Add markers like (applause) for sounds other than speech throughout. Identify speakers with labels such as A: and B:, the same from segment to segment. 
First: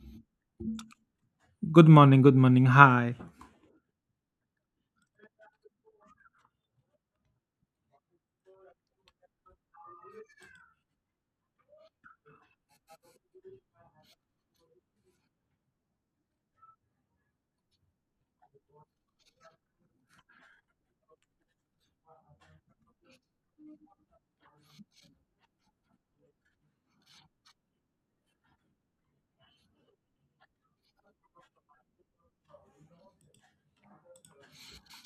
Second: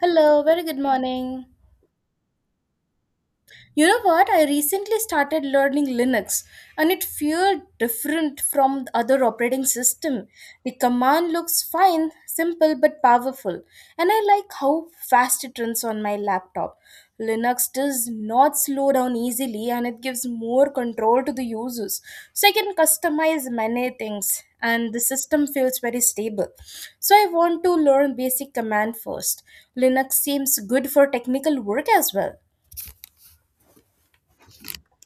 A: Hello, very good morning.
B: Good morning, good morning. Hi.
A: You know what? I recently started learning Linux and it feels different from the other operating system. The command looks fine, simple but powerful, and I like how fast it runs on my laptop. Linux does not slow down easily and it gives more control to the users. So I can customize many things and the system feels very stable. So I want to learn basic command first. Linux seems good for technical work as well.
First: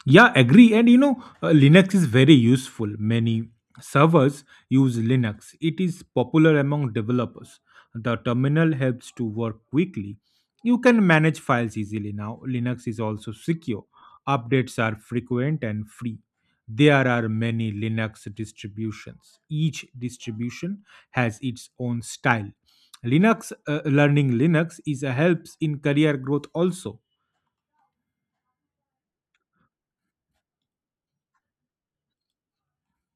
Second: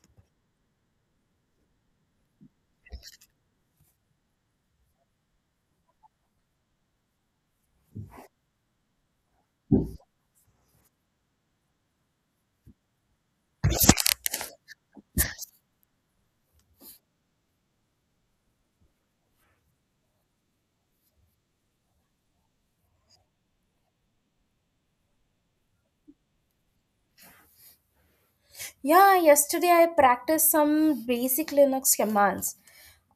B: Yeah, agree. And you know, Linux is very useful. Many servers use Linux, it is popular among developers. The terminal helps to work quickly. You can manage files easily now. Linux is also secure. Updates are frequent and free. There are many Linux distributions. Each distribution has its own style. Learning Linux is a helps in career growth also.
A: Yeah, yesterday I practiced some basic Linux commands.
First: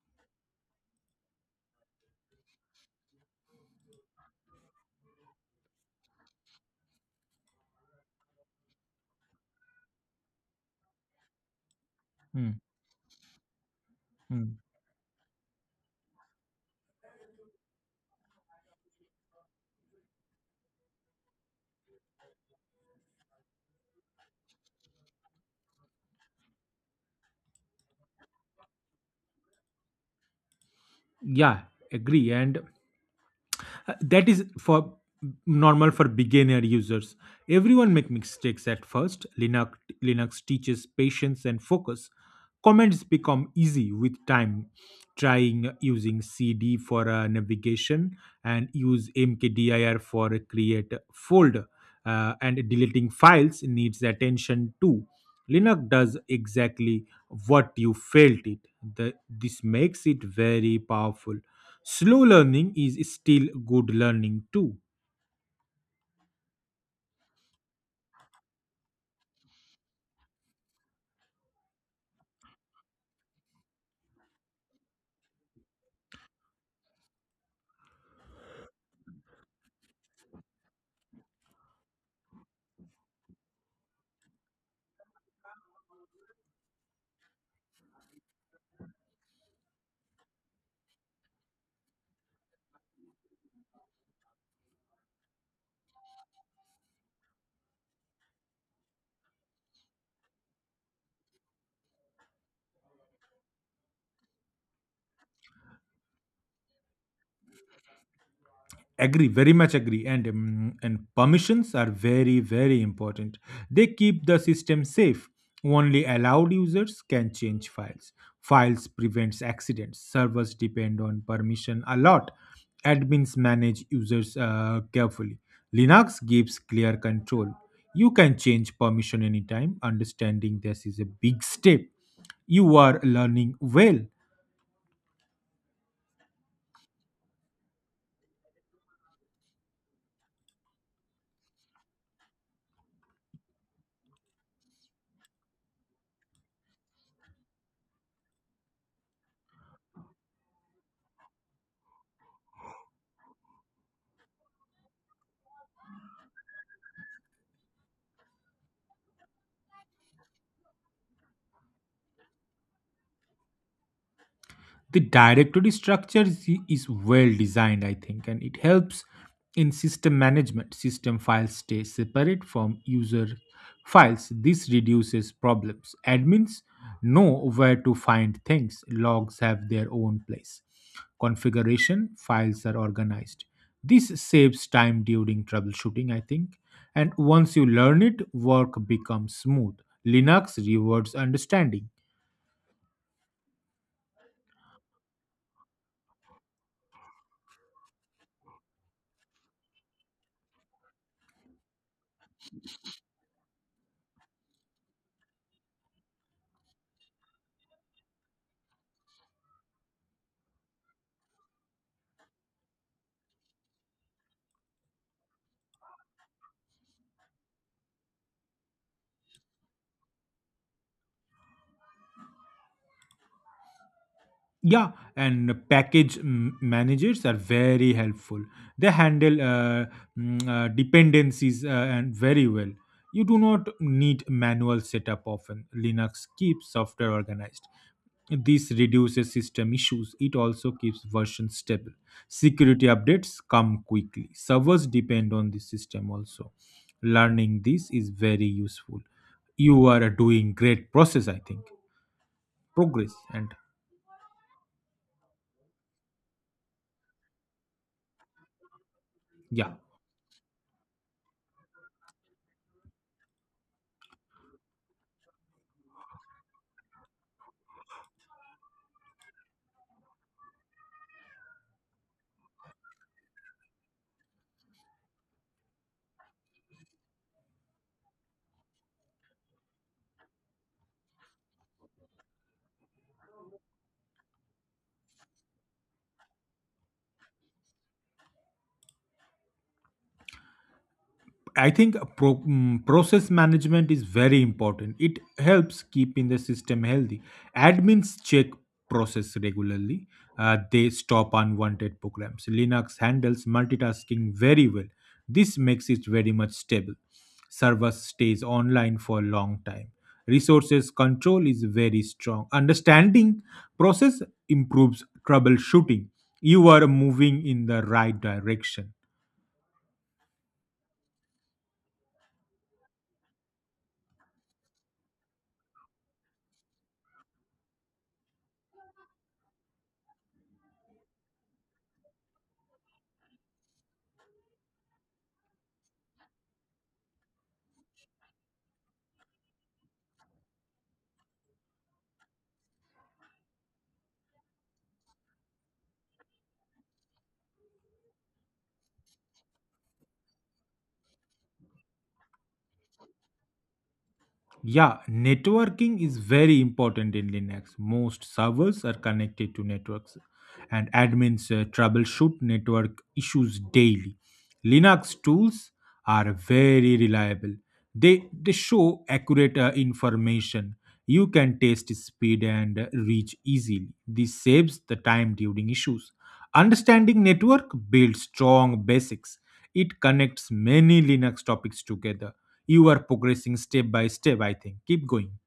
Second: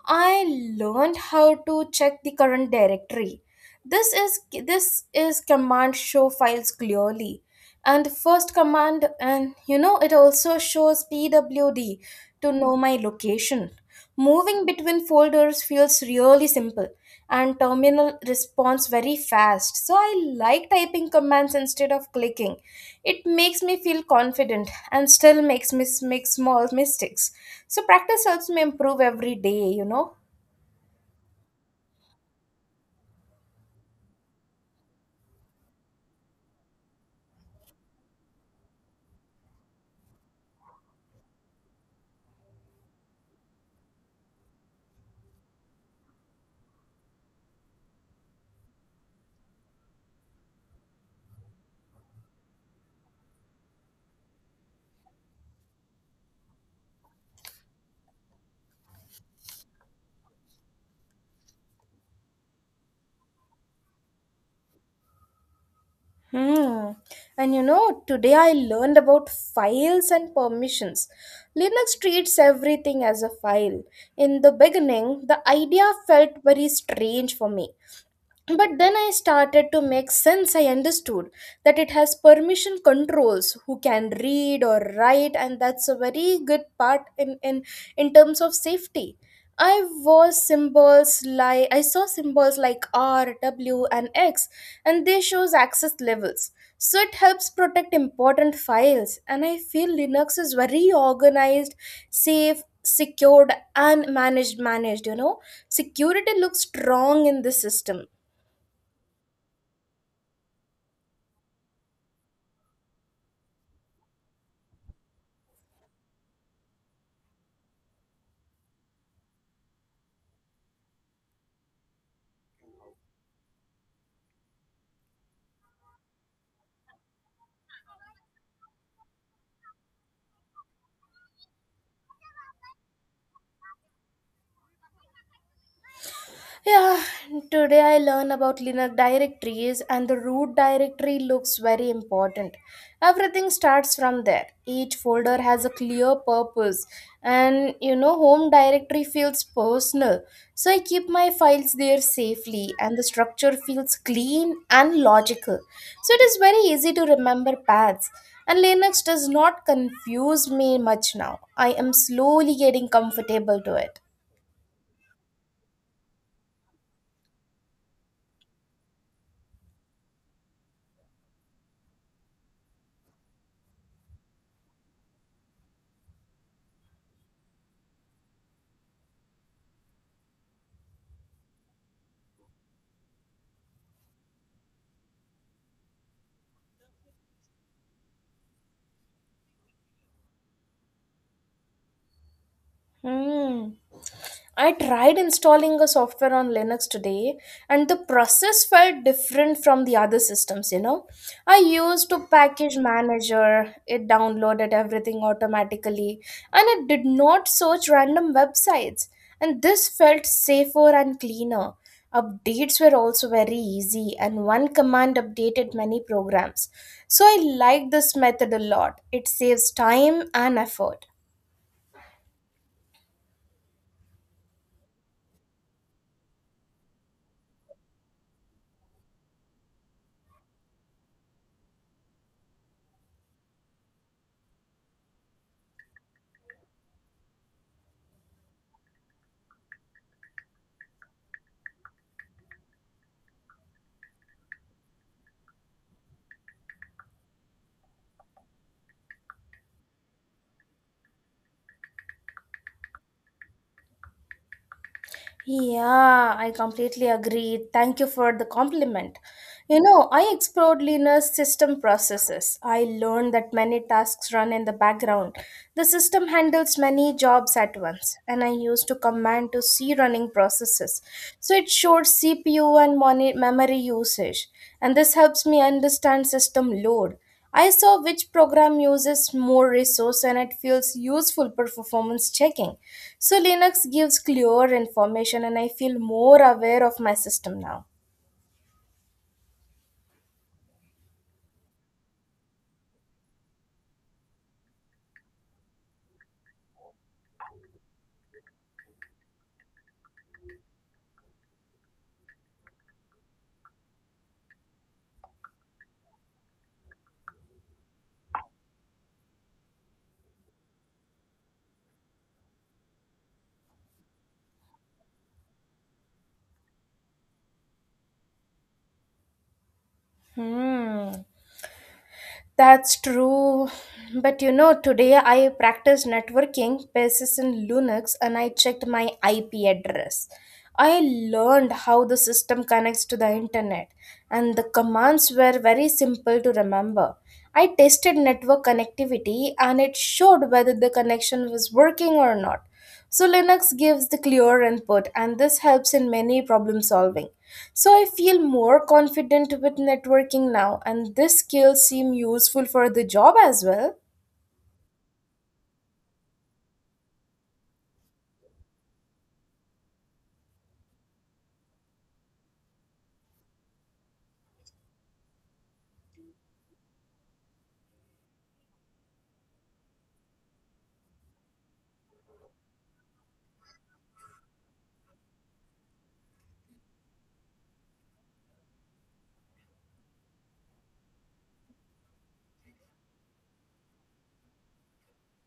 A: I learned how to check the current directory. This is this is command show files clearly. And the first command and you know it also shows pwd
B: Hmm.
A: to know my location.
B: Hmm.
A: Moving between folders feels really simple and terminal responds very fast. So I like typing commands instead of clicking. It makes me feel confident and still makes me make small mistakes. So practice helps me improve every day.
B: Yeah, agree. And that is for normal for beginner users. Everyone make mistakes at first. Linux teaches patience and focus. Comments become easy with time. Trying using CD for navigation and use mkdir for a create folder, and deleting files needs attention too. Linux does exactly what you felt it. The, this makes it very powerful. Slow learning is still good learning too.
A: Hmm. And you know, today I learned about files and permissions. Linux treats everything as a file. In the beginning, the idea felt very strange for me. But then I started to make sense. I understood that it has permission controls who can read or write, and that's a very good part in terms of safety. I saw symbols like R, W, and X, and they shows access levels. So it helps protect important files, and I feel Linux is very organized, safe, secured, and managed. Managed, you know, security looks strong in this system.
B: Agree, very much agree. And permissions are very important. They keep the system safe. Only allowed users can change files. Files prevents accidents. Servers depend on permission a lot. Admins manage users carefully. Linux gives clear control. You can change permission anytime. Understanding this is a big step. You are learning well.
A: Yeah, today I learn about Linux directories and the root directory looks very important. Everything starts from there. Each folder has a clear purpose and you know home directory feels personal. So I keep my files there safely and the structure feels clean and logical. So it is very easy to remember paths. And Linux does not confuse me much now. I am slowly getting comfortable to it.
B: The directory structure is well designed, I think, and it helps in system management. System files stay separate from user files. This reduces problems. Admins know where to find things. Logs have their own place. Configuration files are organized. This saves time during troubleshooting, I think, and once you learn it, work becomes smooth. Linux rewards understanding.
A: Hmm. I tried installing a software on Linux today, and the process felt different from the other systems. You know, I used a package manager, it downloaded everything automatically, and it did not search random websites. And this felt safer and cleaner. Updates were also very easy, and one command updated many programs. So I liked this method a lot. It saves time and effort.
B: Yeah, and package managers are very helpful. They handle dependencies and very well. You do not need manual setup often. Linux keeps software organized. This reduces system issues. It also keeps versions stable. Security updates come quickly. Servers depend on the system also. Learning this is very useful. You are doing great process, I think. Progress and
A: Yeah, I completely agree. Thank you for the compliment.
B: yeah.
A: You know, I explored Lean's system processes. I learned that many tasks run in the background. The system handles many jobs at once, and I used to command to see running processes. So it showed CPU and memory usage, and this helps me understand system load. I saw which program uses more resource and it feels useful for performance checking. So Linux gives clear information and I feel more aware of my system now.
B: I think process management is very important. It helps keeping the system healthy. Admins check process regularly. They stop unwanted programs. Linux handles multitasking very well. This makes it very much stable. Server stays online for a long time. Resources control is very strong. Understanding process improves troubleshooting. You are moving in the right direction.
A: Hmm. That's true. But you know, today I practiced networking basis in Linux and I checked my IP address. I learned how the system connects to the internet and the commands were very simple to remember. I tested network connectivity and it showed whether the connection was working or not. So Linux gives the clear input and this helps in many problem solving. So I feel more confident with networking now and this skill seem useful for the job as well.
B: Yeah, networking is very important in Linux. Most servers are connected to networks, and admins troubleshoot network issues daily. Linux tools are very reliable. They show accurate information. You can test speed and reach easily. This saves the time during issues. Understanding network builds strong basics. It connects many Linux topics together. You are progressing step by step, I think. Keep going.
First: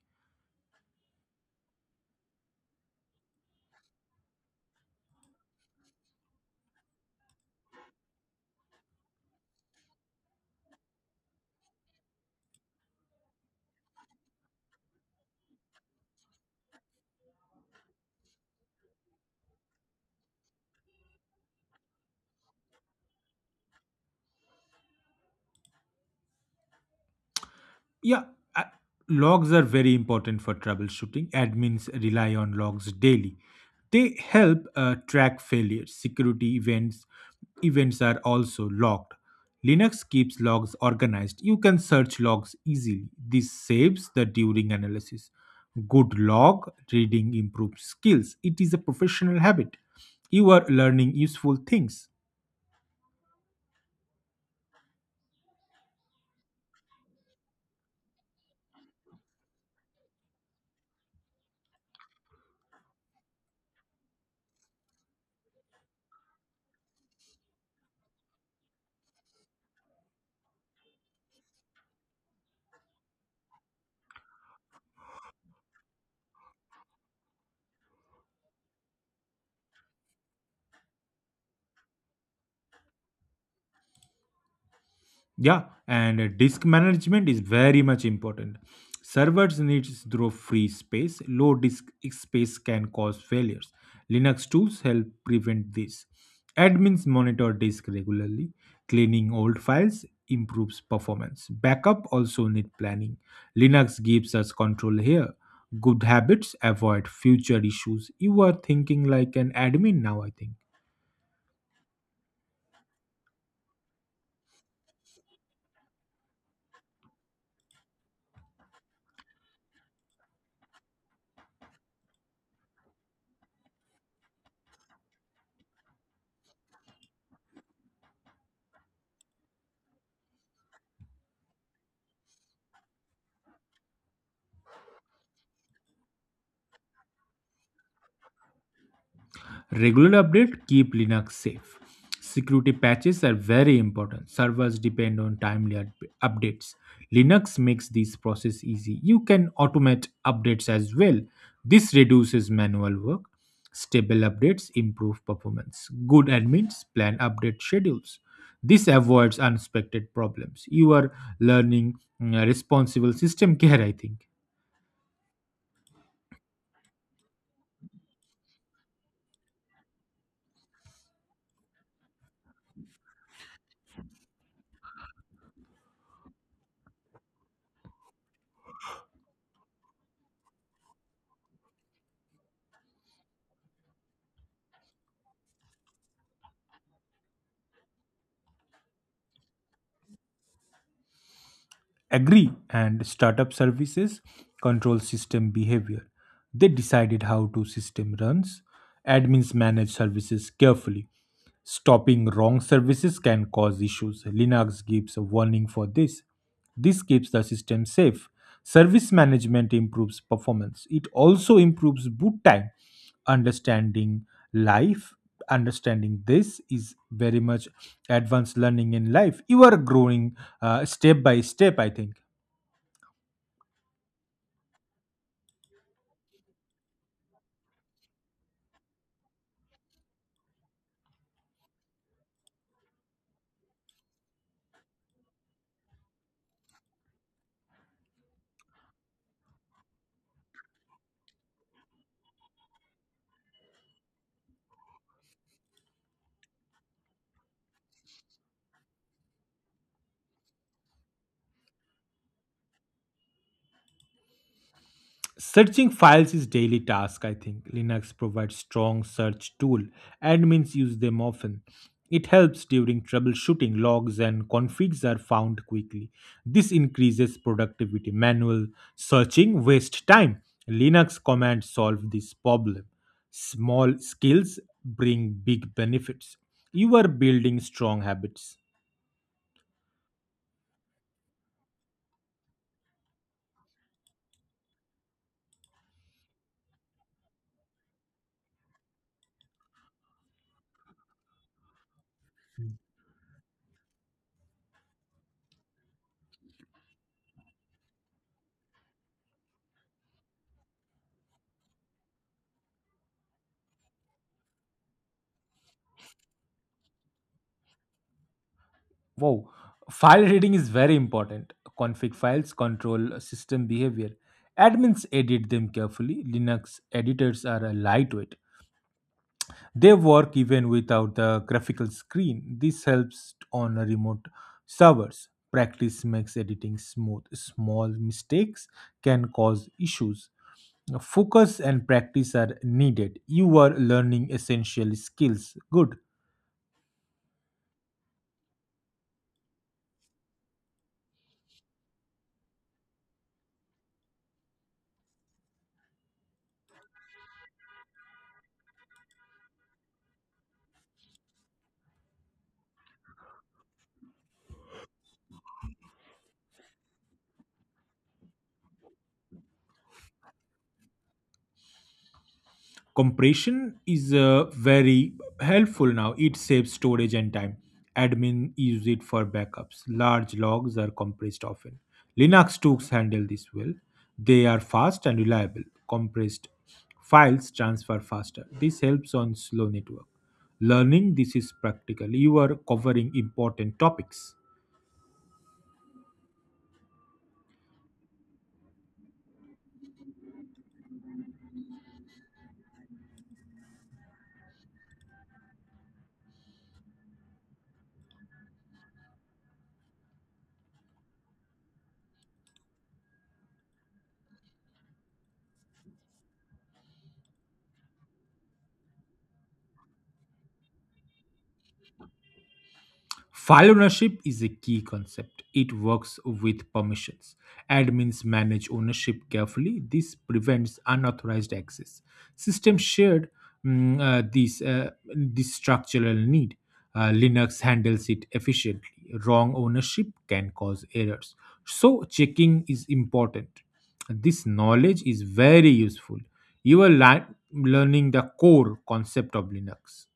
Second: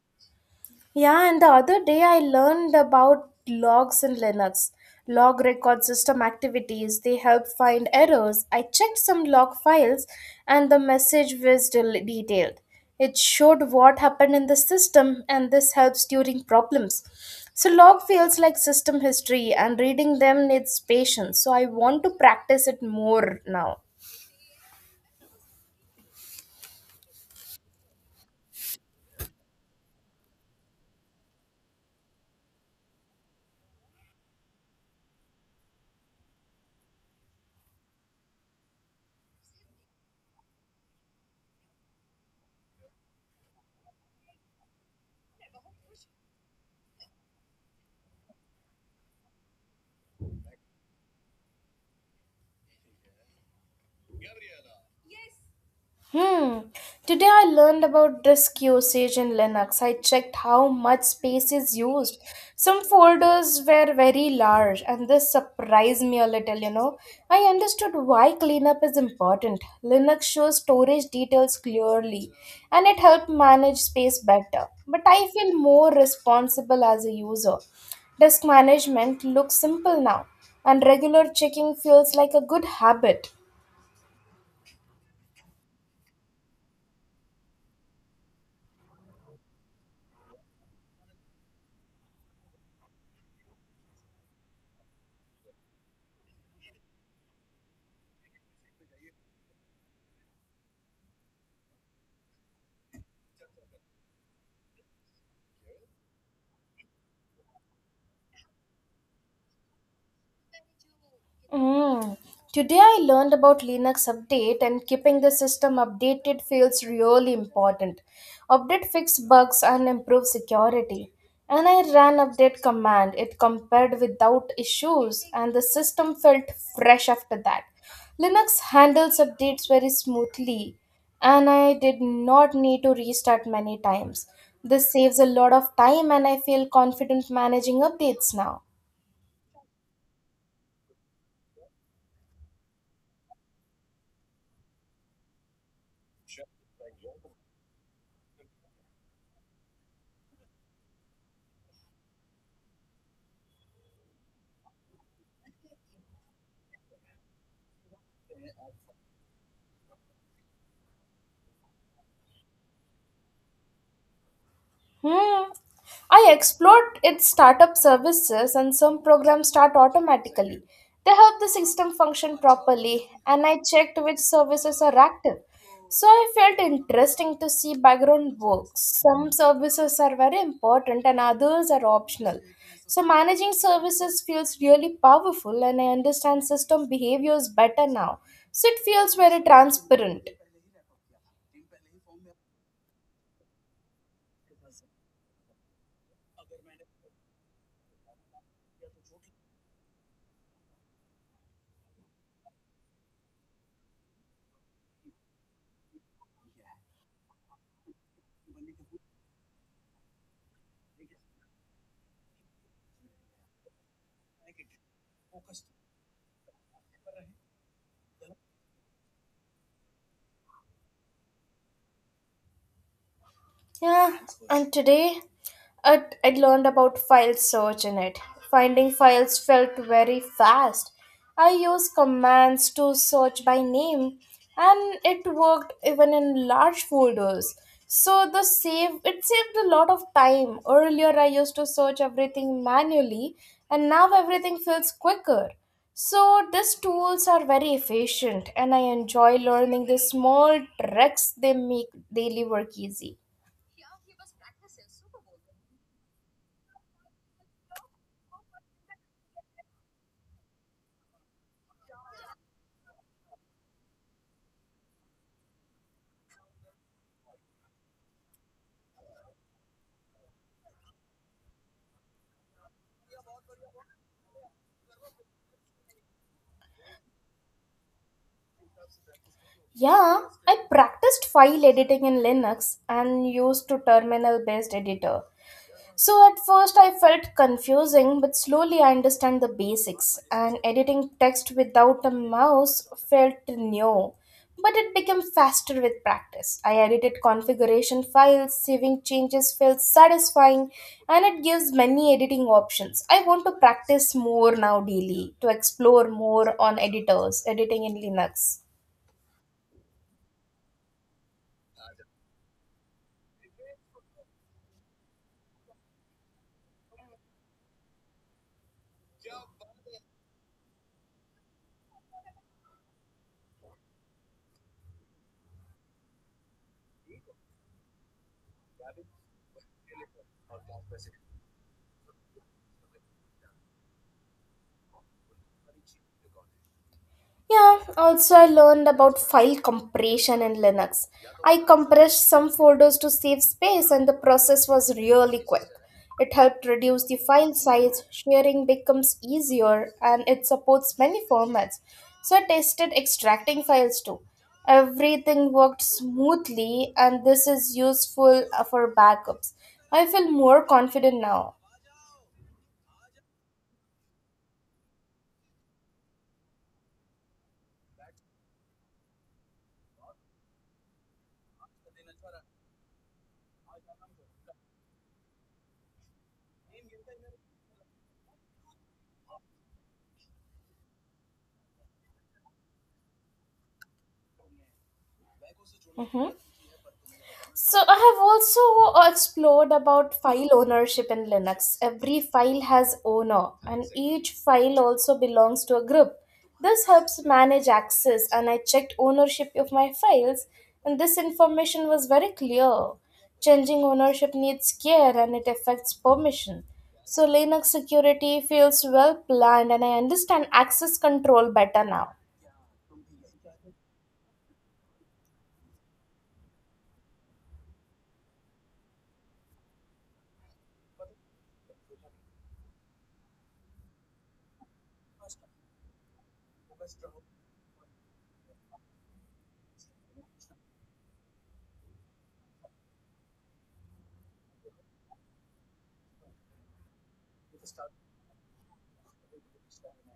A: Yeah, and the other day I learned about logs in Linux. Log record system activities, they help find errors. I checked some log files and the message was detailed. It showed what happened in the system and this helps during problems. So log feels like system history and reading them needs patience. So I want to practice it more now.
B: Yeah, uh, logs are very important for troubleshooting. Admins rely on logs daily. They help track failures. Security events events are also logged. Linux keeps logs organized. You can search logs easily. This saves the during analysis. Good log reading improves skills. It is a professional habit. You are learning useful things.
A: Hmm. Today I learned about disk usage in Linux. I checked how much space is used. Some folders were very large, and this surprised me a little. I understood why cleanup is important. Linux shows storage details clearly, and it helped manage space better. But I feel more responsible as a user. Disk management looks simple now, and regular checking feels like a good habit.
B: Yeah, and disk management is very much important. Servers need throw free space. Low disk space can cause failures. Linux tools help prevent this. Admins monitor disk regularly. Cleaning old files improves performance. Backup also need planning. Linux gives us control here. Good habits avoid future issues. You are thinking like an admin now, I think.
A: Mm. Today I learned about Linux update and keeping the system updated feels really important. Update fix bugs and improve security. And I ran update command. It compared without issues and the system felt fresh after that. Linux handles updates very smoothly and I did not need to restart many times. This saves a lot of time and I feel confident managing updates now.
B: Regular update keep Linux safe. Security patches are very important. Servers depend on updates. Linux makes this process easy. You can automate updates as well. This reduces manual work. Stable updates improve performance. Good admins plan update schedules. This avoids unexpected problems. You are learning responsible system (laughs) care, I think.
A: Hmm. I explored its startup services and some programs start automatically. They help the system function properly and I checked which services are active. So I felt interesting to see background works. Some services are very important and others are optional. So managing services feels really powerful and I understand system behaviors better now. So it feels very transparent.
B: Agree, and startup services control system behavior. They decided how to system runs. Admins manage services carefully. Stopping wrong services can cause issues. Linux gives a warning for this. This keeps the system safe. Service management improves performance. It also improves boot time. Understanding life understanding this is very much advanced learning in life. You are growing step by step, I think.
A: Yeah, and today I learned about file search in it. Finding files felt very fast. I used commands to search by name and it worked even in large folders. So the save it saved a lot of time. Earlier I used to search everything manually and now everything feels quicker. So these tools are very efficient and I enjoy learning the small tricks they make daily work easy.
B: Searching files is daily task, I think. Linux provides strong search tool. Admins use them often. It helps during troubleshooting. Logs and configs are found quickly. This increases productivity. Manual searching waste time. Linux commands solve this problem. Small skills bring big benefits. You are building strong habits.
A: Yeah, I practiced file editing in Linux and used to terminal based editor. So at first I felt confusing, but slowly I understand the basics and editing text without a mouse felt new. But it became faster with practice. I edited configuration files, saving changes felt satisfying, and it gives many editing options. I want to practice more now daily to explore more on editors, editing in Linux.
B: Wow, file reading is very important. Config files control system behavior. Admins edit them carefully. Linux editors are lightweight. They work even without the graphical screen. This helps on remote servers. Practice makes editing smooth. Small mistakes can cause issues. Focus and practice are needed. You are learning essential skills. Good.
A: Yeah, also I learned about file compression in Linux. I compressed some folders to save space and the process was really quick. It helped reduce the file size, sharing becomes easier, and it supports many formats. So I tested extracting files too. Everything worked smoothly, and this is useful for backups. I feel more confident now.
B: Compression is very helpful now. It saves storage and time. Admin use it for backups. Large logs are compressed often. Linux tools handle this well. They are fast and reliable. Compressed files transfer faster. This helps on slow network. Learning this is practical. You are covering important topics.
A: Mhm. So I have also explored about file ownership in Linux. Every file has owner and each file also belongs to a group. This helps manage access and I checked ownership of my files and this information was very clear. Changing ownership needs care and it affects permission. So Linux security feels well planned and I understand access control better now.
B: File ownership is a key concept. It works with permissions. Admins manage ownership carefully. This prevents unauthorized access. System shared mm, this, This structural need. Linux handles it efficiently. Wrong ownership can cause errors. So, checking is important. This knowledge is very useful. You are learning the core concept of Linux.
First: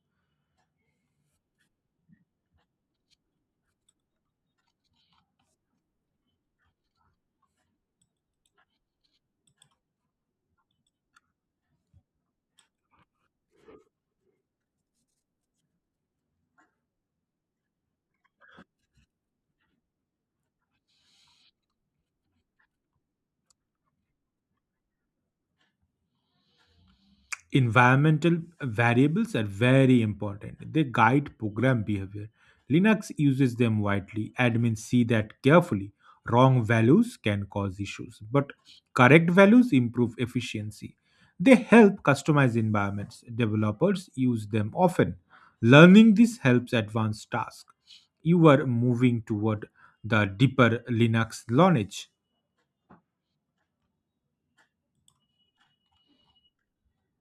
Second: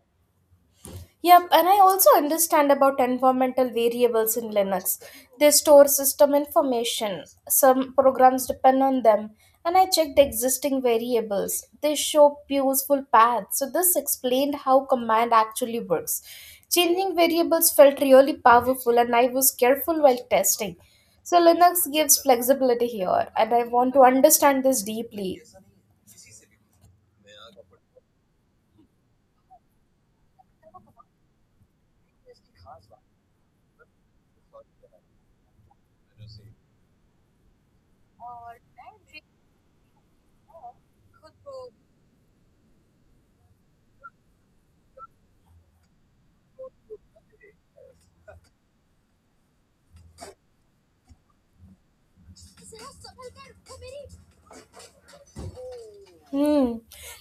A: Yep, and I also understand about environmental variables in Linux. They store system information. Some programs depend on them. And I checked existing variables. They show useful paths. So this explained how command actually works. Changing variables felt really powerful and I was careful while testing. So Linux gives flexibility here and I want to understand this deeply.
B: Environmental variables are very important. They guide program behavior. Linux uses them widely. Admins see that carefully. Wrong values can cause issues, but correct values improve efficiency. They help customize environments. Developers use them often. Learning this helps advance tasks. You are moving toward the deeper Linux knowledge.
A: Hmm.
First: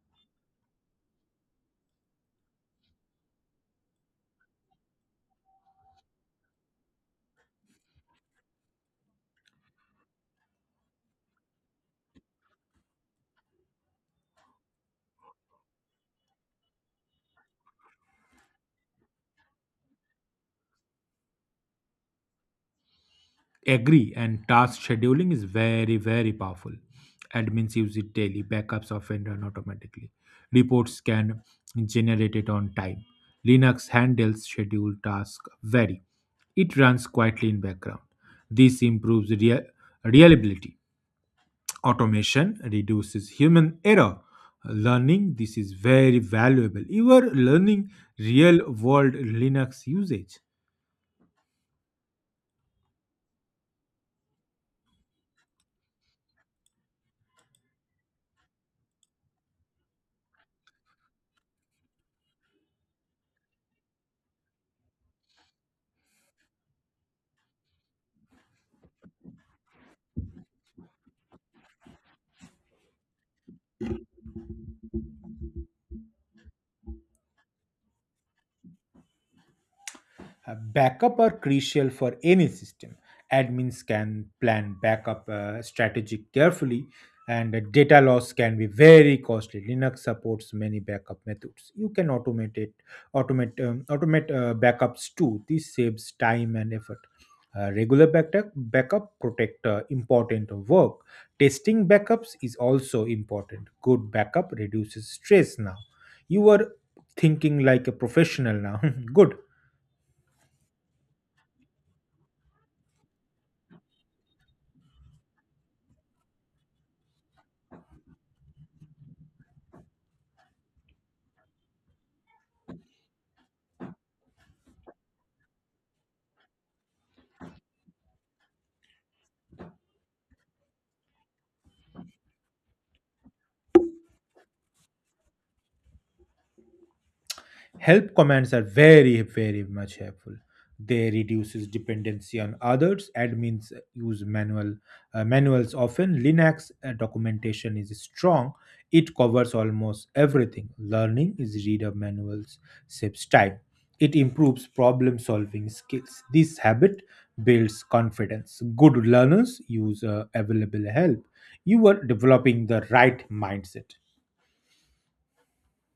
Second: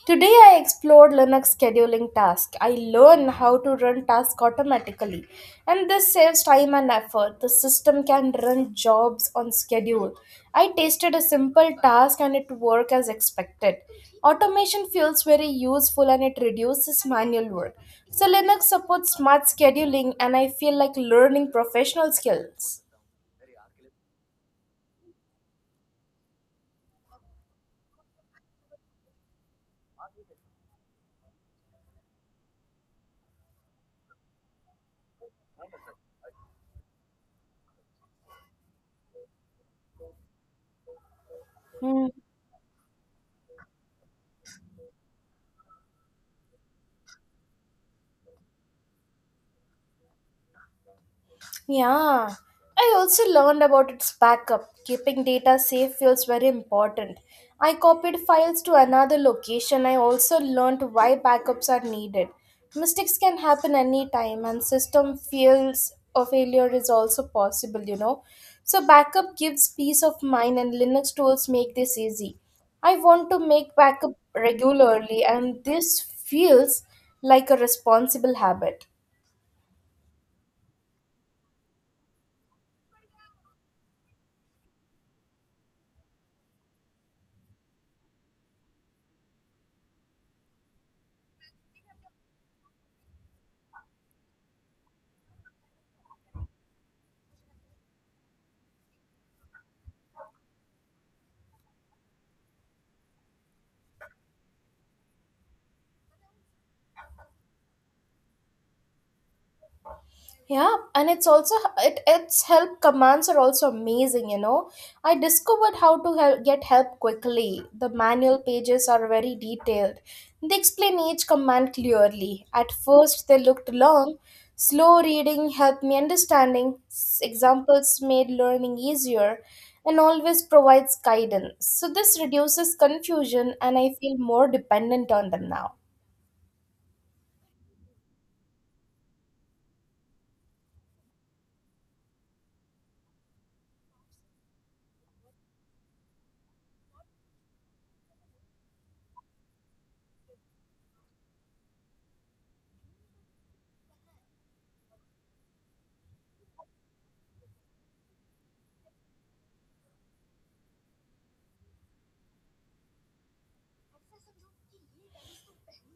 A: Today I explored Linux scheduling tasks. I learned how to run tasks automatically, and this saves time and effort. The system can run jobs on schedule. I tested a simple task and it worked as expected. Automation feels very useful and it reduces manual work. So Linux supports smart scheduling, and I feel like learning professional skills.
B: Agree, and task scheduling is very powerful. Admins use it daily, backups often run automatically. Reports can generate it on time. Linux handles scheduled task very. It runs quietly in background. This improves reliability.
A: Hmm.
B: Automation reduces human error. Learning this is very valuable. You are learning real world Linux usage.
A: Yeah, I also learned about its backup. Keeping data safe feels very important. I copied files to another location. I also learned why backups are needed. Mistakes can happen anytime, and system fails or failure is also possible, you know. So, backup gives peace of mind, and Linux tools make this easy. I want to make backup regularly, and this feels like a responsible habit.
B: Backup are crucial for any system. Admins can plan backup strategy carefully, and data loss can be very costly. Linux supports many backup methods. You can automate it, automate automate backups too. This saves time and effort. Regular backup protect important work. Testing backups is also important. Good backup reduces stress. Now, you are thinking like a professional now. (laughs) Good.
A: Yeah, and it's also it its help commands are also amazing, you know. I discovered get help quickly. The manual pages are very detailed. They explain each command clearly. At first they looked long. Slow reading helped me understanding. Examples made learning easier and always provides guidance. So this reduces confusion and I feel more dependent on them now.
B: Help commands are very much helpful. They reduces dependency on others. Admins use manuals often. Linux documentation is strong. It covers almost everything. Learning is read of manuals saves time. It improves problem solving skills. This habit builds confidence. Good learners use available help. You are developing the right mindset.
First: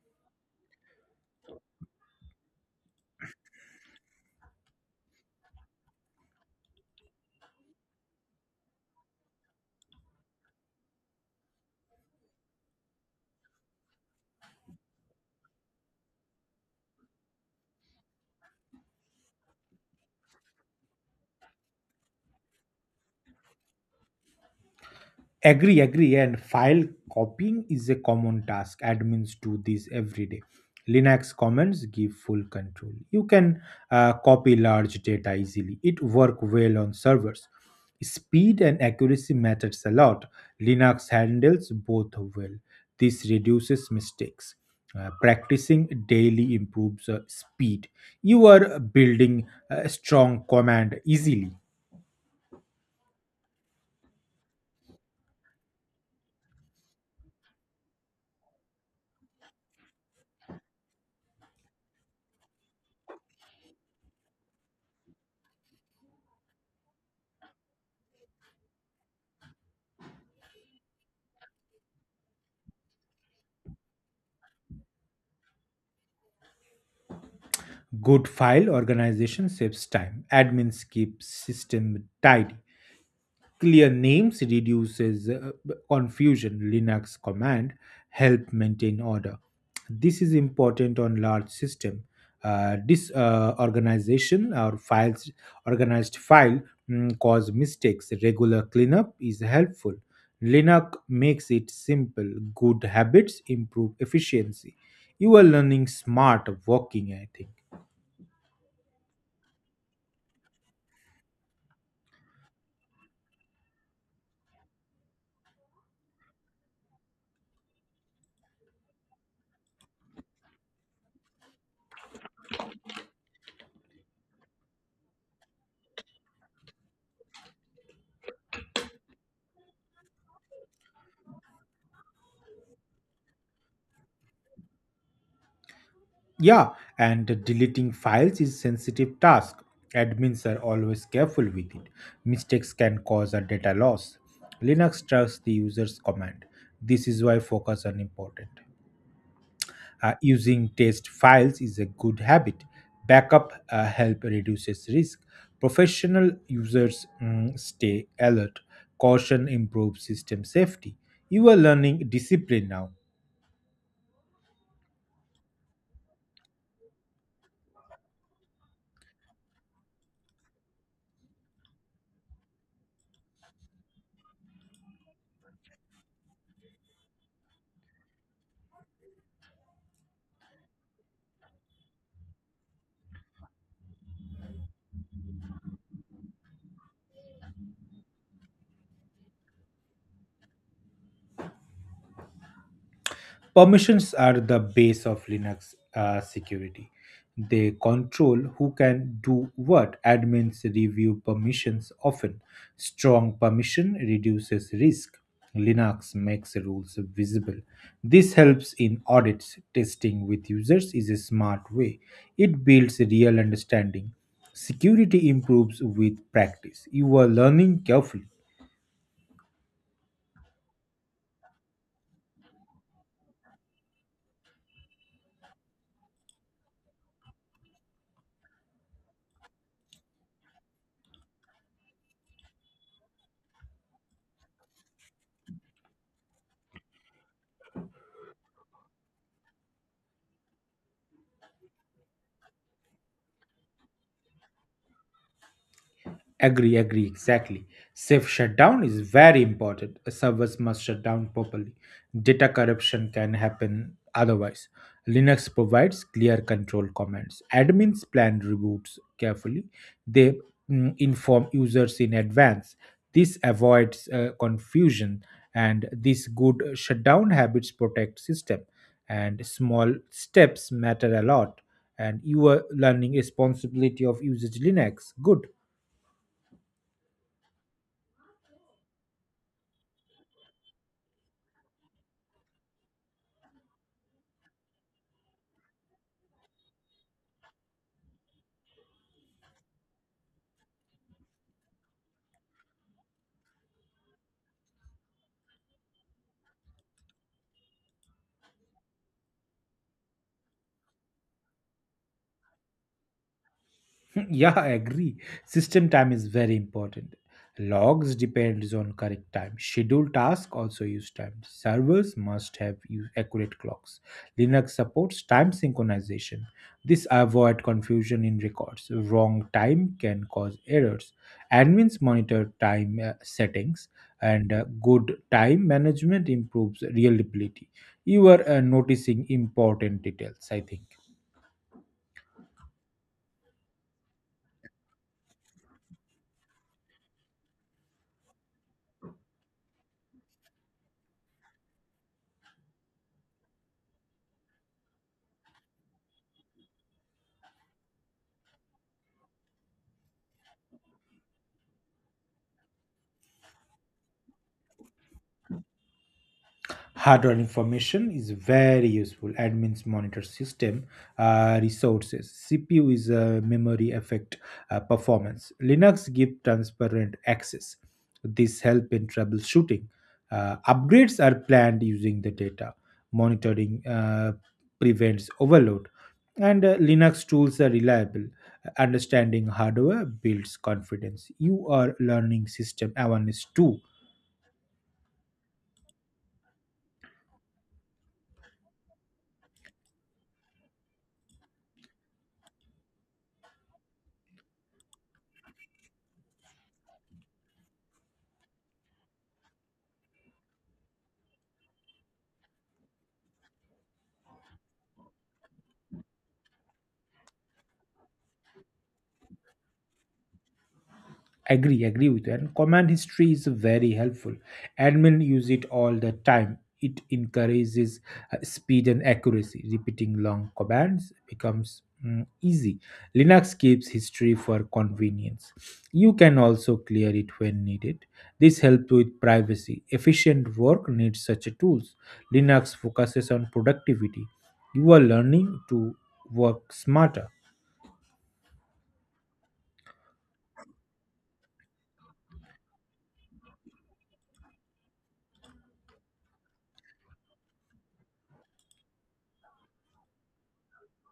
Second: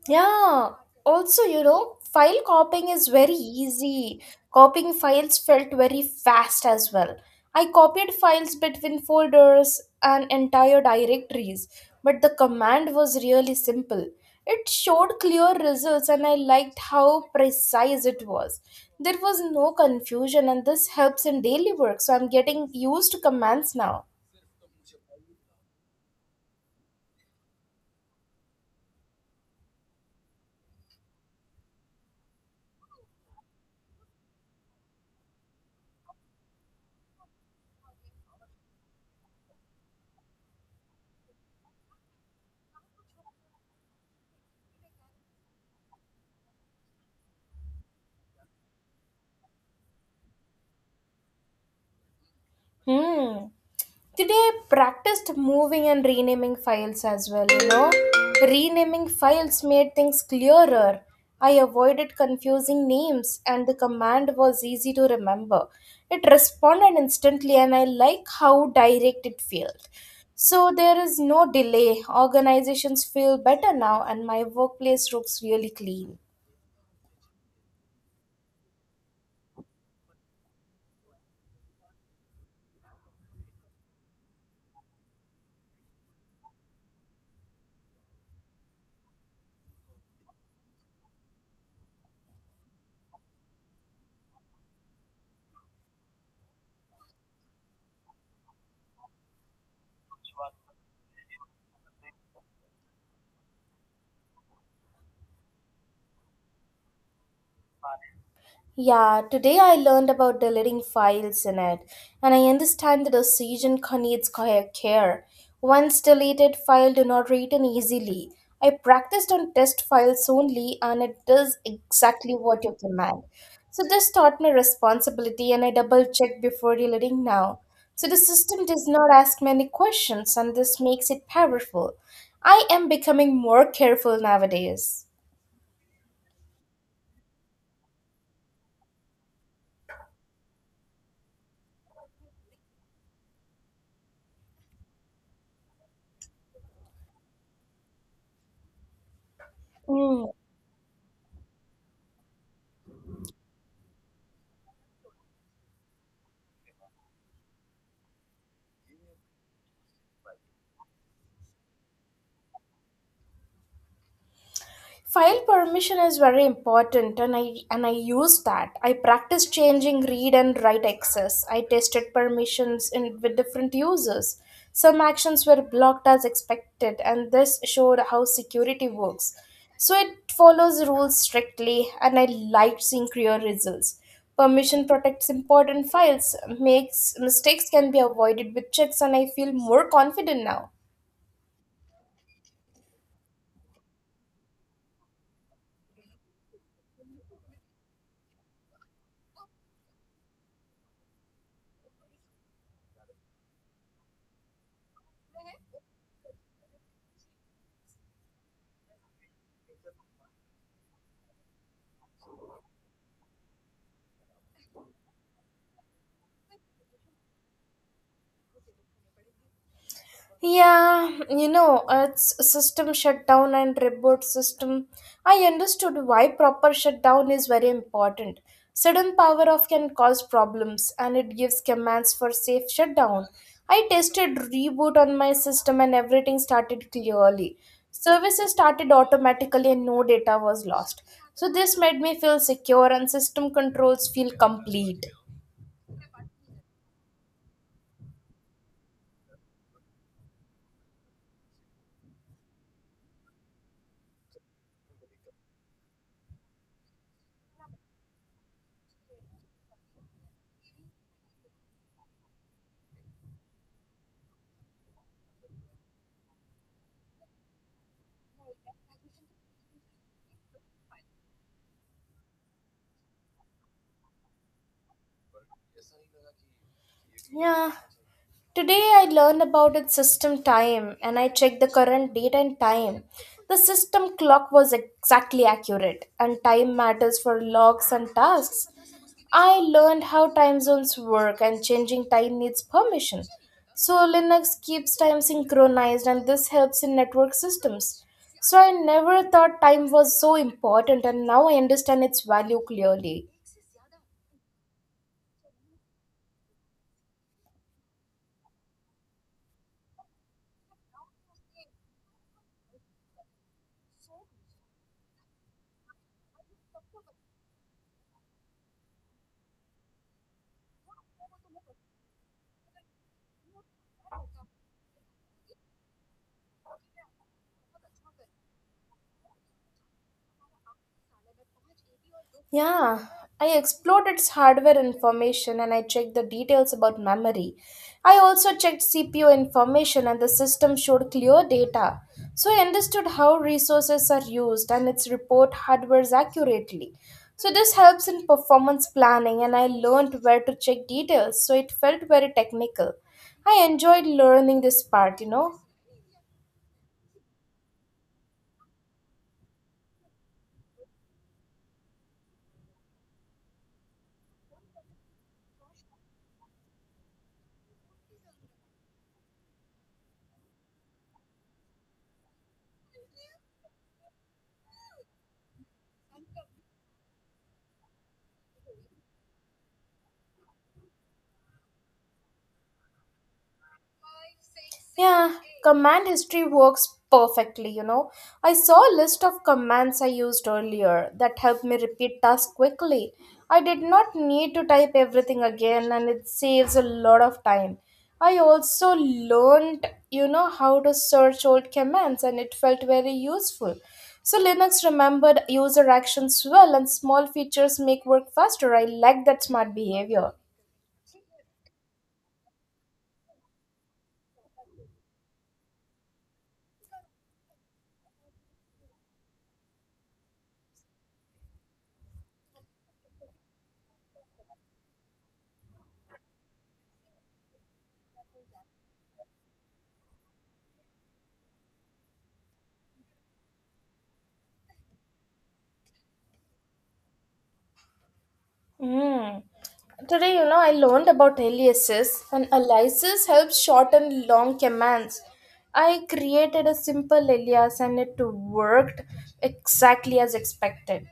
A: Yeah. Also, you know, file copying is very easy. Copying files felt very fast as well. I copied files between folders and entire directories, but the command was really simple. It showed clear results, and I liked how precise it was. There was no confusion, and this helps in daily work, so I'm getting used to commands now.
B: Agree, agree. And file copying is a common task. Admins do this every day. Linux commands give full control. You can copy large data easily. It work well on servers. Speed and accuracy matters a lot. Linux handles both well. This reduces mistakes. Practicing daily improves speed. You are building a strong command easily.
A: Hmm. Today, I practiced moving and renaming files as well. You know, renaming files made things clearer. I avoided confusing names, and the command was easy to remember. It responded instantly, and I like how direct it felt. So, there is no delay. Organizations feel better now, and my workplace looks really clean.
B: Good file organization saves time. Admins keep system tidy. Clear names reduces confusion. Linux command help maintain order. This is important on large system. This organization or files organized file mm, Cause mistakes. Regular cleanup is helpful. Linux makes it simple. Good habits improve efficiency. You are learning smart working, I think.
A: Yeah, today I learned about deleting files in it, and I understand that the decision needs care. Once deleted file do not return easily. I practiced on test files only, and it does exactly what you command. So this taught me responsibility, and I double check before deleting now. So the system does not ask many questions, and this makes it powerful. I am becoming more careful nowadays.
B: Yeah, and deleting files is a sensitive task. Admins are always careful with it. Mistakes can cause a data loss. Linux trusts the user's command. This is why focus on important.
A: Mm.
B: Using test files is a good habit. Backup help reduces risk. Professional users stay alert. Caution improves system safety. You are learning discipline now.
A: File permission is very important, and I use that. I practice changing read and write access. I tested permissions in with different users. Some actions were blocked as expected, and this showed how security works. So it follows rules strictly, and I liked seeing clear results. Permission protects important files, makes mistakes can be avoided with checks, and I feel more confident now.
B: Permissions are the base of Linux security. They control who can do what. Admins review permissions often. Strong permission reduces risk. Linux makes rules visible. This helps in audits. Testing with users is a smart way. It builds real understanding. Security improves with practice. You are learning carefully.
A: Yeah, it's system shutdown and reboot system. I understood why proper shutdown is very important. Sudden power off can cause problems, and it gives commands for safe shutdown. I tested reboot on my system, and everything started clearly. Services started automatically, and no data was lost. So this made me feel secure, and system controls feel complete.
B: Agree, agree, exactly. Safe shutdown is very important. A servers must shut down properly. Data corruption can happen otherwise. Linux provides clear control commands. Admins plan reboots carefully. They inform users in advance. This avoids confusion, and this good shutdown habits protect system, and small steps matter a lot, and you are learning responsibility of usage linux good.
A: Yeah. Today I learned about its system time, and I checked the current date and time. The system clock was exactly accurate, and time matters for logs and tasks. I learned how time zones work, and changing time needs permission. So Linux keeps time synchronized, and this helps in network systems. So I never thought time was so important, and now I understand its value clearly.
B: (laughs) Yeah, I agree. System time is very important. Logs depends on correct time. Scheduled task also use time. Servers must have use accurate clocks. Linux supports time synchronization. This avoid confusion in records. Wrong time can cause errors. Admins monitor time settings and good time management improves reliability. You are noticing important details, I think.
A: Yeah, I explored its hardware information, and I checked the details about memory. I also checked CPU information, and the system showed clear data. So I understood how resources are used, and its report hardwares accurately. So this helps in performance planning, and I learned where to check details, so it felt very technical. I enjoyed learning this part.
B: Hardware information is very useful. Admins monitor system resources. CPU is a memory effect, performance. Linux give transparent access. This help in troubleshooting. Upgrades are planned using the data. Monitoring prevents overload, and Linux tools are reliable. Understanding hardware builds confidence. You are learning system awareness too.
A: Yeah, command history works perfectly. I saw a list of commands I used earlier that helped me repeat tasks quickly. I did not need to type everything again, and it saves a lot of time. I also learned how to search old commands, and it felt very useful. So Linux remembered user actions well, and small features make work faster. I like that smart behavior.
B: Agree, with you, and command history is very helpful. Admin use it all the time. It encourages speed and accuracy. Repeating long commands becomes easy. Linux keeps history for convenience. You can also clear it when needed. This helps with privacy. Efficient work needs such tools. Linux focuses on productivity. You are learning to work smarter.
A: Mm. Today, I learned about aliases, and aliases helps shorten long commands. I created a simple alias, and it worked exactly as expected.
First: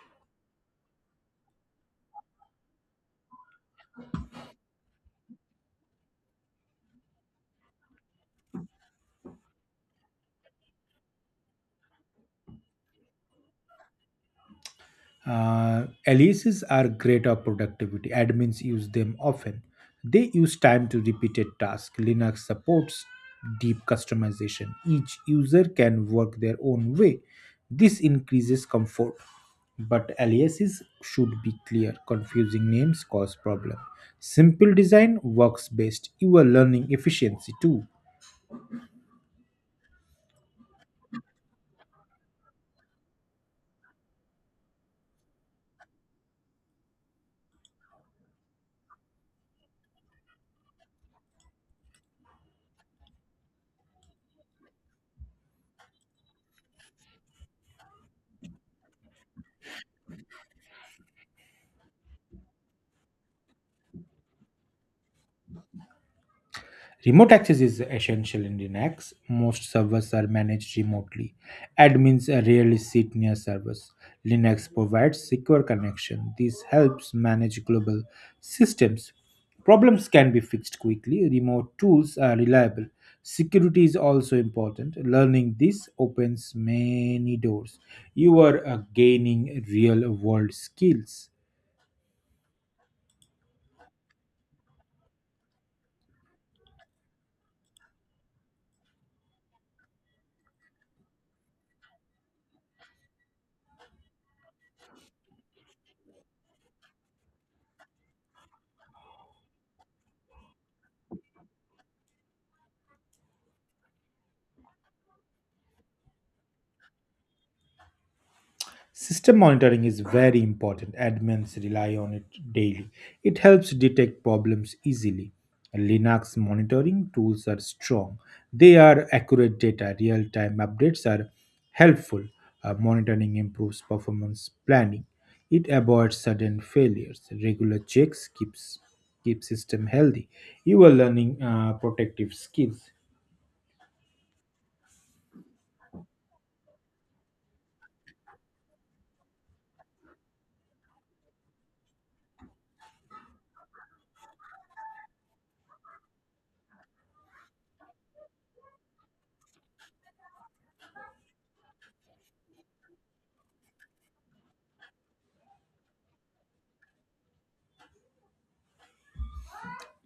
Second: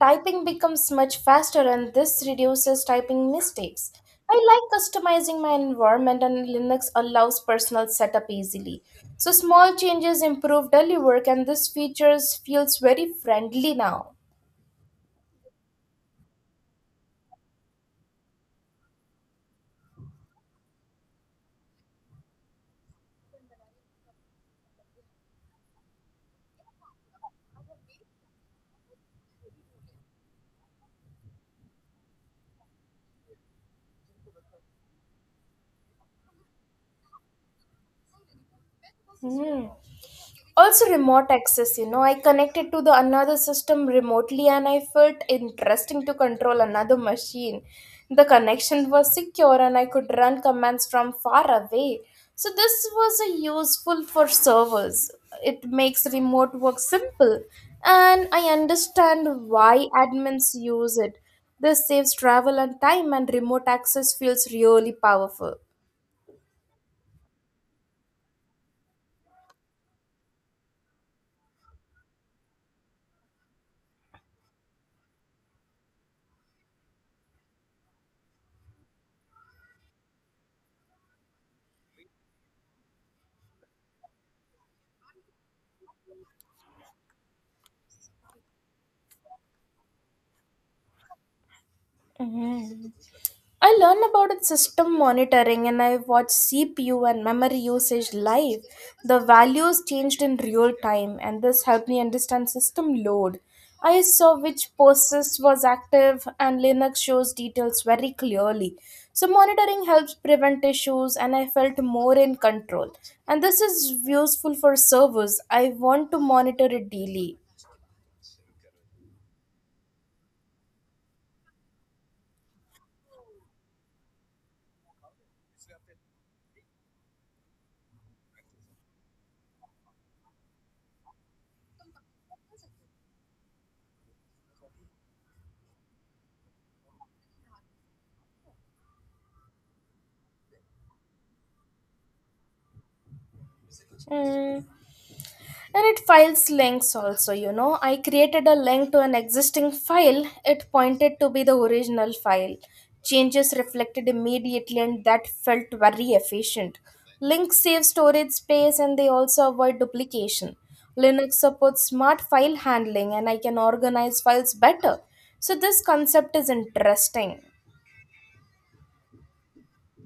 A: Typing becomes much faster, and this reduces typing mistakes. I like customizing my environment, and Linux allows personal setup easily. So small changes improve daily work, and this features feels very friendly now.
B: Aliases are great at productivity. Admins use them often. They use time to repeated tasks. Linux supports deep customization. Each user can work their own way. This increases comfort. But aliases should be clear. Confusing names cause problem. Simple design works best. You are learning efficiency too.
A: Hmm. Also remote access, I connected to the another system remotely, and I felt interesting to control another machine. The connection was secure, and I could run commands from far away. So this was a useful for servers. It makes remote work simple, and I understand why admins use it. This saves travel and time, and remote access feels really powerful.
B: Remote access is essential in Linux. Most servers are managed remotely. Admins rarely sit near servers. Linux provides secure connection. This helps manage global systems. Problems can be fixed quickly. Remote tools are reliable. Security is also important. Learning this opens many doors. You are gaining real world skills.
A: Mhm. I learned about its system monitoring, and I watched CPU and memory usage live. The values changed in real time, and this helped me understand system load. I saw which process was active, and Linux shows details very clearly. So, monitoring helps prevent issues, and I felt more in control. And this is useful for servers. I want to monitor it daily.
B: System monitoring is very important. Admins rely on it daily. It helps detect problems easily. Linux monitoring tools are strong. They are accurate data. Real time updates are helpful. Monitoring improves performance planning. It avoids sudden failures. Regular checks keep system healthy. You are learning protective skills.
A: Mm. And it files links also, I created a link to an existing file. It pointed to be the original file. Changes reflected immediately, and that felt very efficient. Links save storage space, and they also avoid duplication. Linux supports smart file handling, and I can organize files better. So this concept is interesting.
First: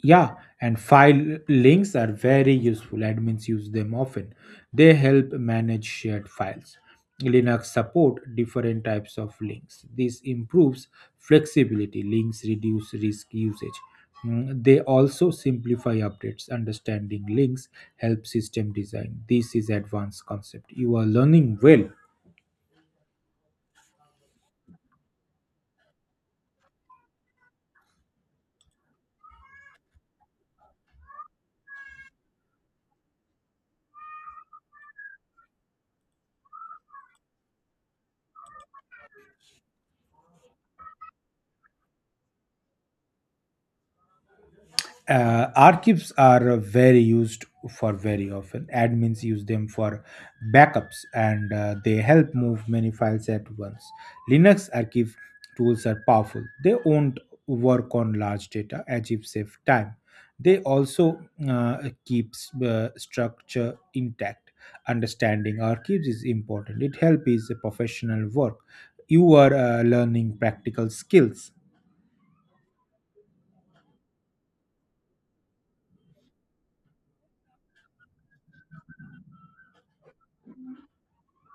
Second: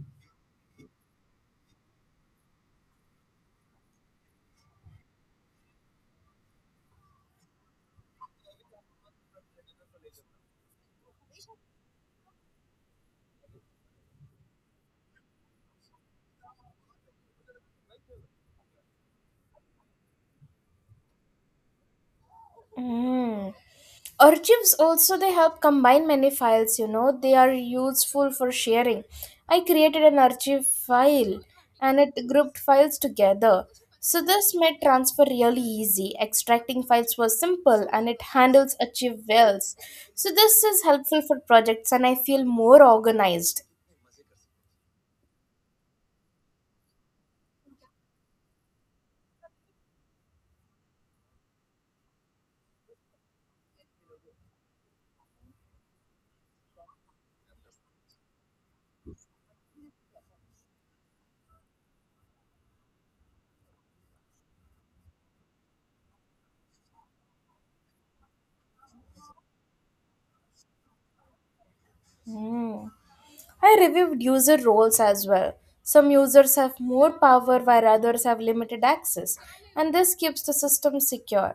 B: Yeah, and file links are very useful. Admins use them often. They help manage shared files. Linux support different types of links. This improves flexibility. Links reduce risk usage. Mm, they also simplify updates. Understanding links help system design. This is advanced concept. You are learning well.
A: Mm. Archives also they help combine many files. They are useful for sharing. I created an archive file, and it grouped files together. So this made transfer really easy. Extracting files was simple, and it handles archive wells. So this is helpful for projects, and I feel more organized.
B: Archives are very used for very often. Admins use them for backups, and they help move many files at once. Linux archive tools are powerful. They won't work on large data. Archive save time. They also uh, keeps structure intact. Understanding archives is important. It helps is a professional work. You are learning practical skills.
A: Hmm. I reviewed user roles as well. Some users have more power while others have limited access, and this keeps the system secure.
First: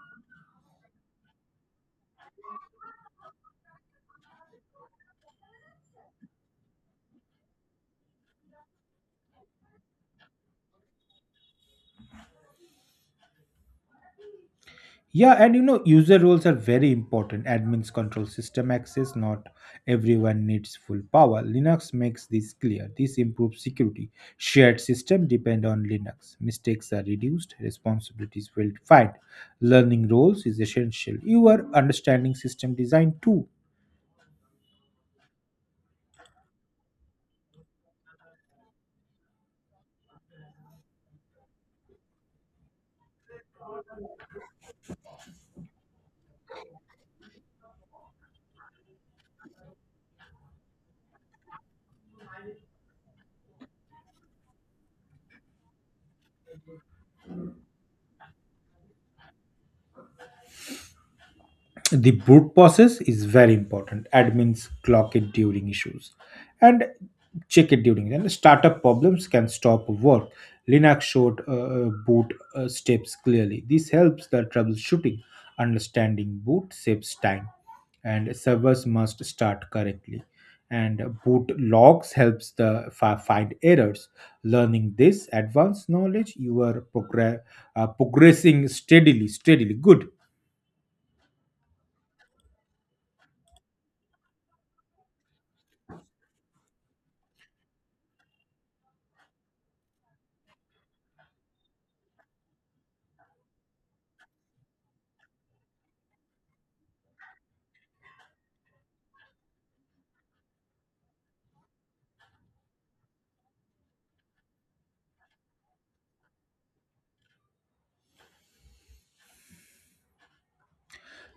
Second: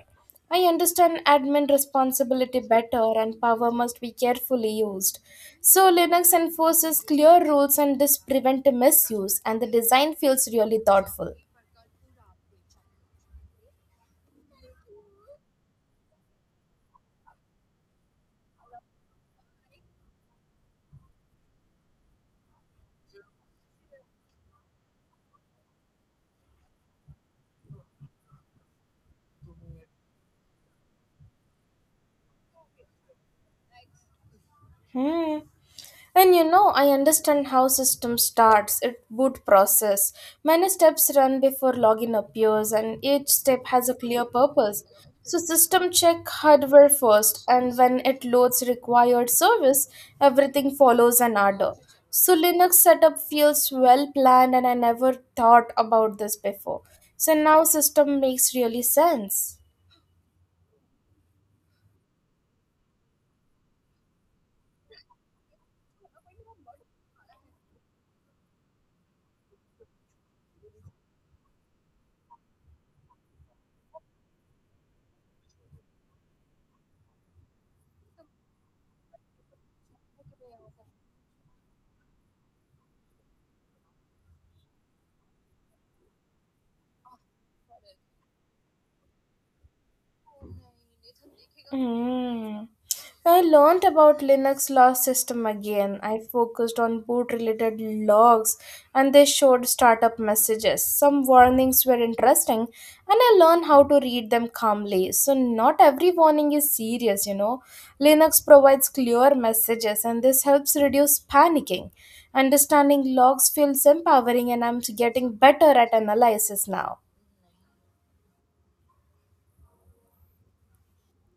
A: I understand admin responsibility better, and power must be carefully used. So, Linux enforces clear rules, and this prevent misuse, and the design feels really thoughtful.
B: Yeah, and you know, user roles are very important. Admins control system access, not everyone needs full power. Linux makes this clear. This improves security. Shared system depend on Linux. Mistakes are reduced, responsibilities well defined. Learning roles is essential. You are understanding system design too.
A: Hmm. I understand how system starts, it boot process. Many steps run before login appears, and each step has a clear purpose. So system check hardware first, and when it loads required service, everything follows an order. So Linux setup feels well planned, and I never thought about this before. So now system makes really sense.
B: The boot process is very important. Admins clock it during issues, and check it during and startup problems can stop work. Linux showed boot steps clearly. This helps the troubleshooting. Understanding boot saves time, and servers must start correctly, and boot logs helps the find errors. Learning this advanced knowledge, you are progressing steadily, good.
A: Mm. I learned about Linux log system again. I focused on boot related logs, and they showed startup messages. Some warnings were interesting, and I learned how to read them calmly. So not every warning is serious. Linux provides clear messages, and this helps reduce panicking. Understanding logs feels empowering, and I'm getting better at analysis now.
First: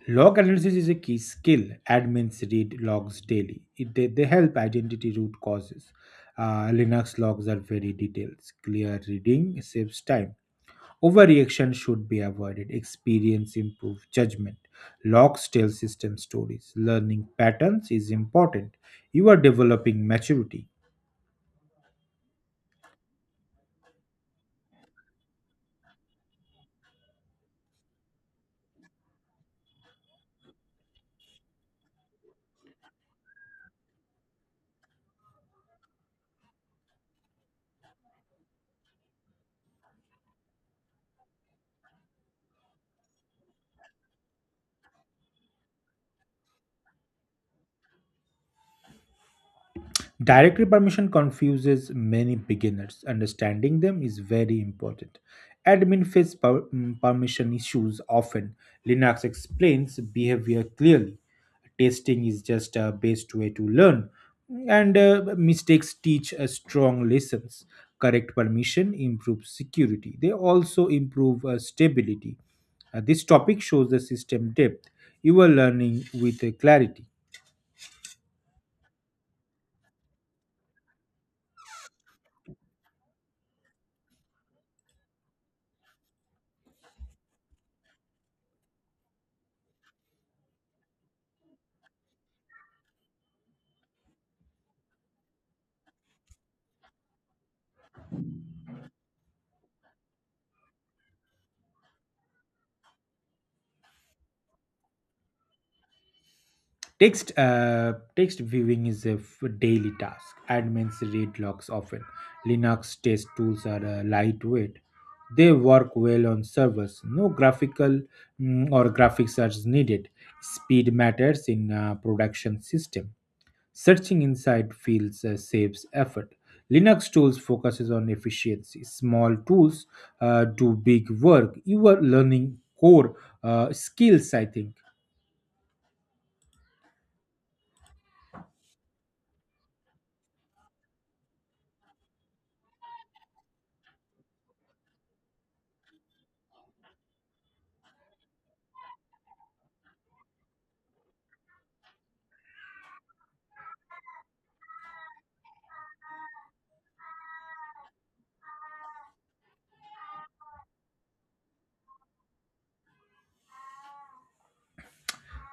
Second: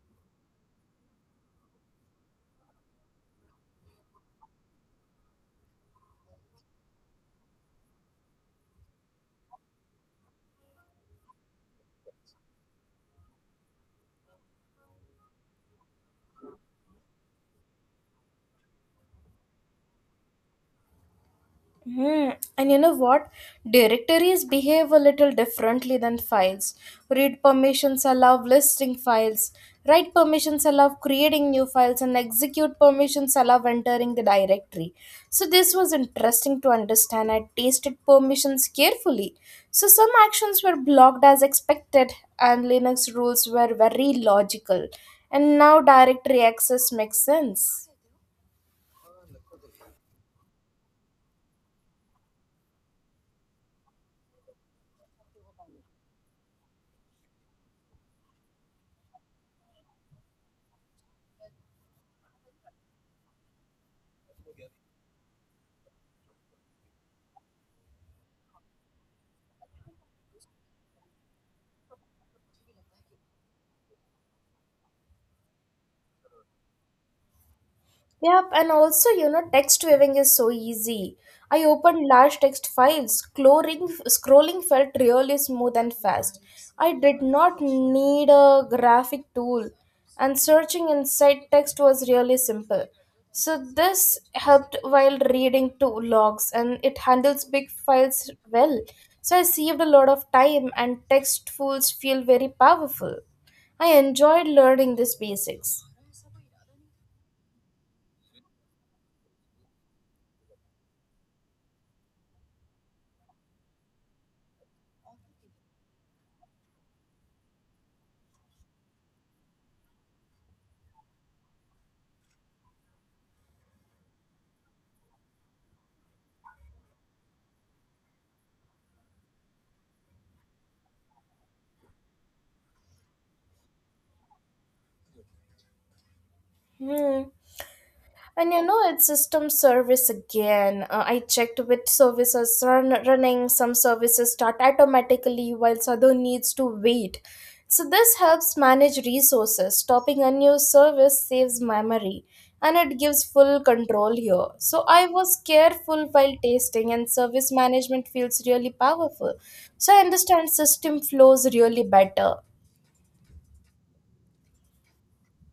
B: Log analysis is a key skill. Admins read logs daily. They help identity root causes. Linux logs are very detailed. Clear reading saves time. Overreaction should be avoided. Experience improves judgment. Logs tell system stories. Learning patterns is important. You are developing maturity.
A: Hmm. And you know what? Directories behave a little differently than files. Read permissions allow listing files. Write permissions allow creating new files, and execute permissions allow entering the directory. So, this was interesting to understand. I tasted permissions carefully. So, some actions were blocked as expected, and Linux rules were very logical. And now, directory access makes sense.
B: Directory permission confuses many beginners. Understanding them is very important. Admin face permission issues often. Linux explains behavior clearly. Testing is just a best way to learn, and mistakes teach strong lessons. Correct permission improves security. They also improve stability. This topic shows the system depth. You are learning with clarity.
A: Yep, and also, text viewing is so easy. I opened large text files. Scrolling felt really smooth and fast. I did not need a graphic tool, and searching inside text was really simple. So, this helped while reading two logs, and it handles big files well. So, I saved a lot of time, and text tools feel very powerful. I enjoyed learning these basics.
B: Text viewing is a daily task. Admins read logs often. Linux test tools are lightweight. They work well on servers. No graphical or graphics are needed. Speed matters in production system. Searching inside fields saves effort. Linux tools focuses on efficiency. Small tools do big work. You are learning core skills, I think.
A: Hmm. And you know, it's system service again. I checked which services run running. Some services start automatically while other needs to wait. So this helps manage resources. Stopping a new service saves memory, and it gives full control here. So I was careful while testing, and service management feels really powerful. So I understand system flows really better.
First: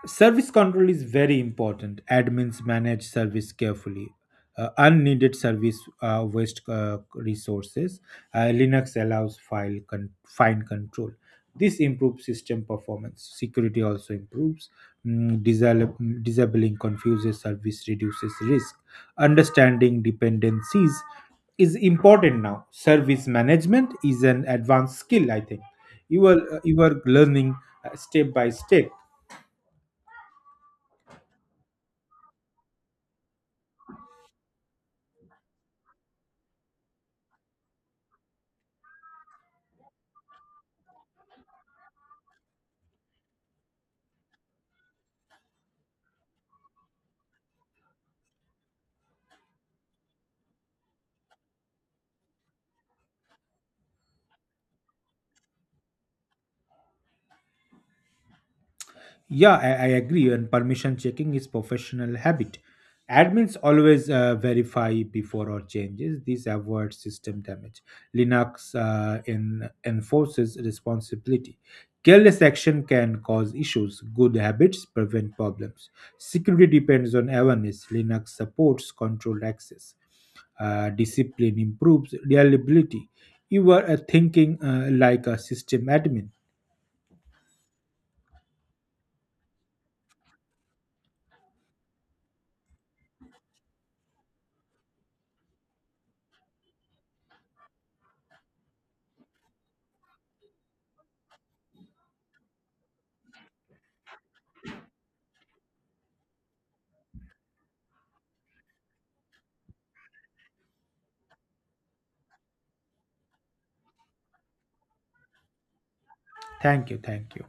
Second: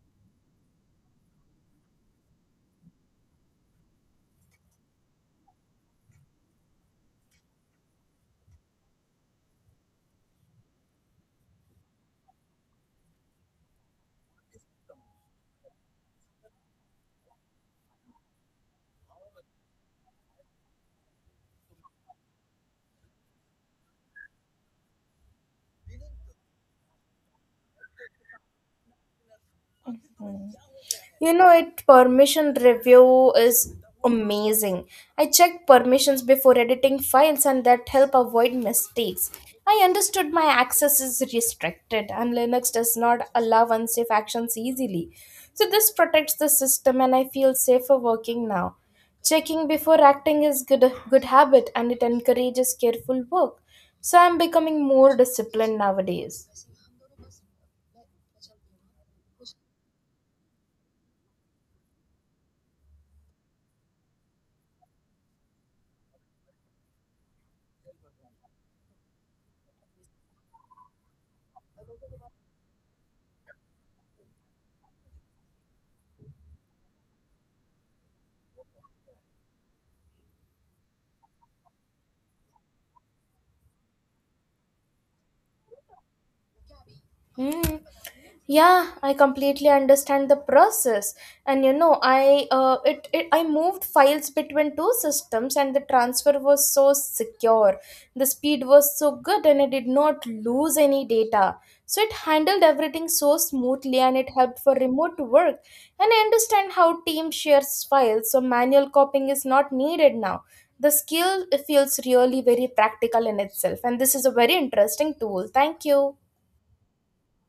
B: Service control is very important. Admins manage service carefully. Unneeded service waste resources. Linux allows fine control. This improves system performance. Security also improves. Mm, disal- Disabling confuses service reduces risk. Understanding dependencies is important now. Service management is an advanced skill. I think you are learning step by step.
A: You know it permission review is amazing. I check permissions before editing files, and that help avoid mistakes. I understood my access is restricted, and Linux does not allow unsafe actions easily. So this protects the system, and I feel safer working now. Checking before acting is good habit, and it encourages careful work. So I'm becoming more disciplined nowadays.
B: Yeah, I agree. And permission checking is professional habit. Admins always verify before all changes. This avoids system damage. Linux enforces responsibility. Careless action can cause issues. Good habits prevent problems. Security depends on awareness. Linux supports controlled access. Discipline improves reliability. You are thinking like a system admin.
A: Hmm. Yeah, I completely understand the process. And you know, I it, it I moved files between two systems, and the transfer was so secure. The speed was so good, and I did not lose any data. So it handled everything so smoothly, and it helped for remote work. And I understand how team shares files, so manual copying is not needed now. The skill feels really very practical in itself, and this is a very interesting tool. Thank you.
B: Thank you. Thank you.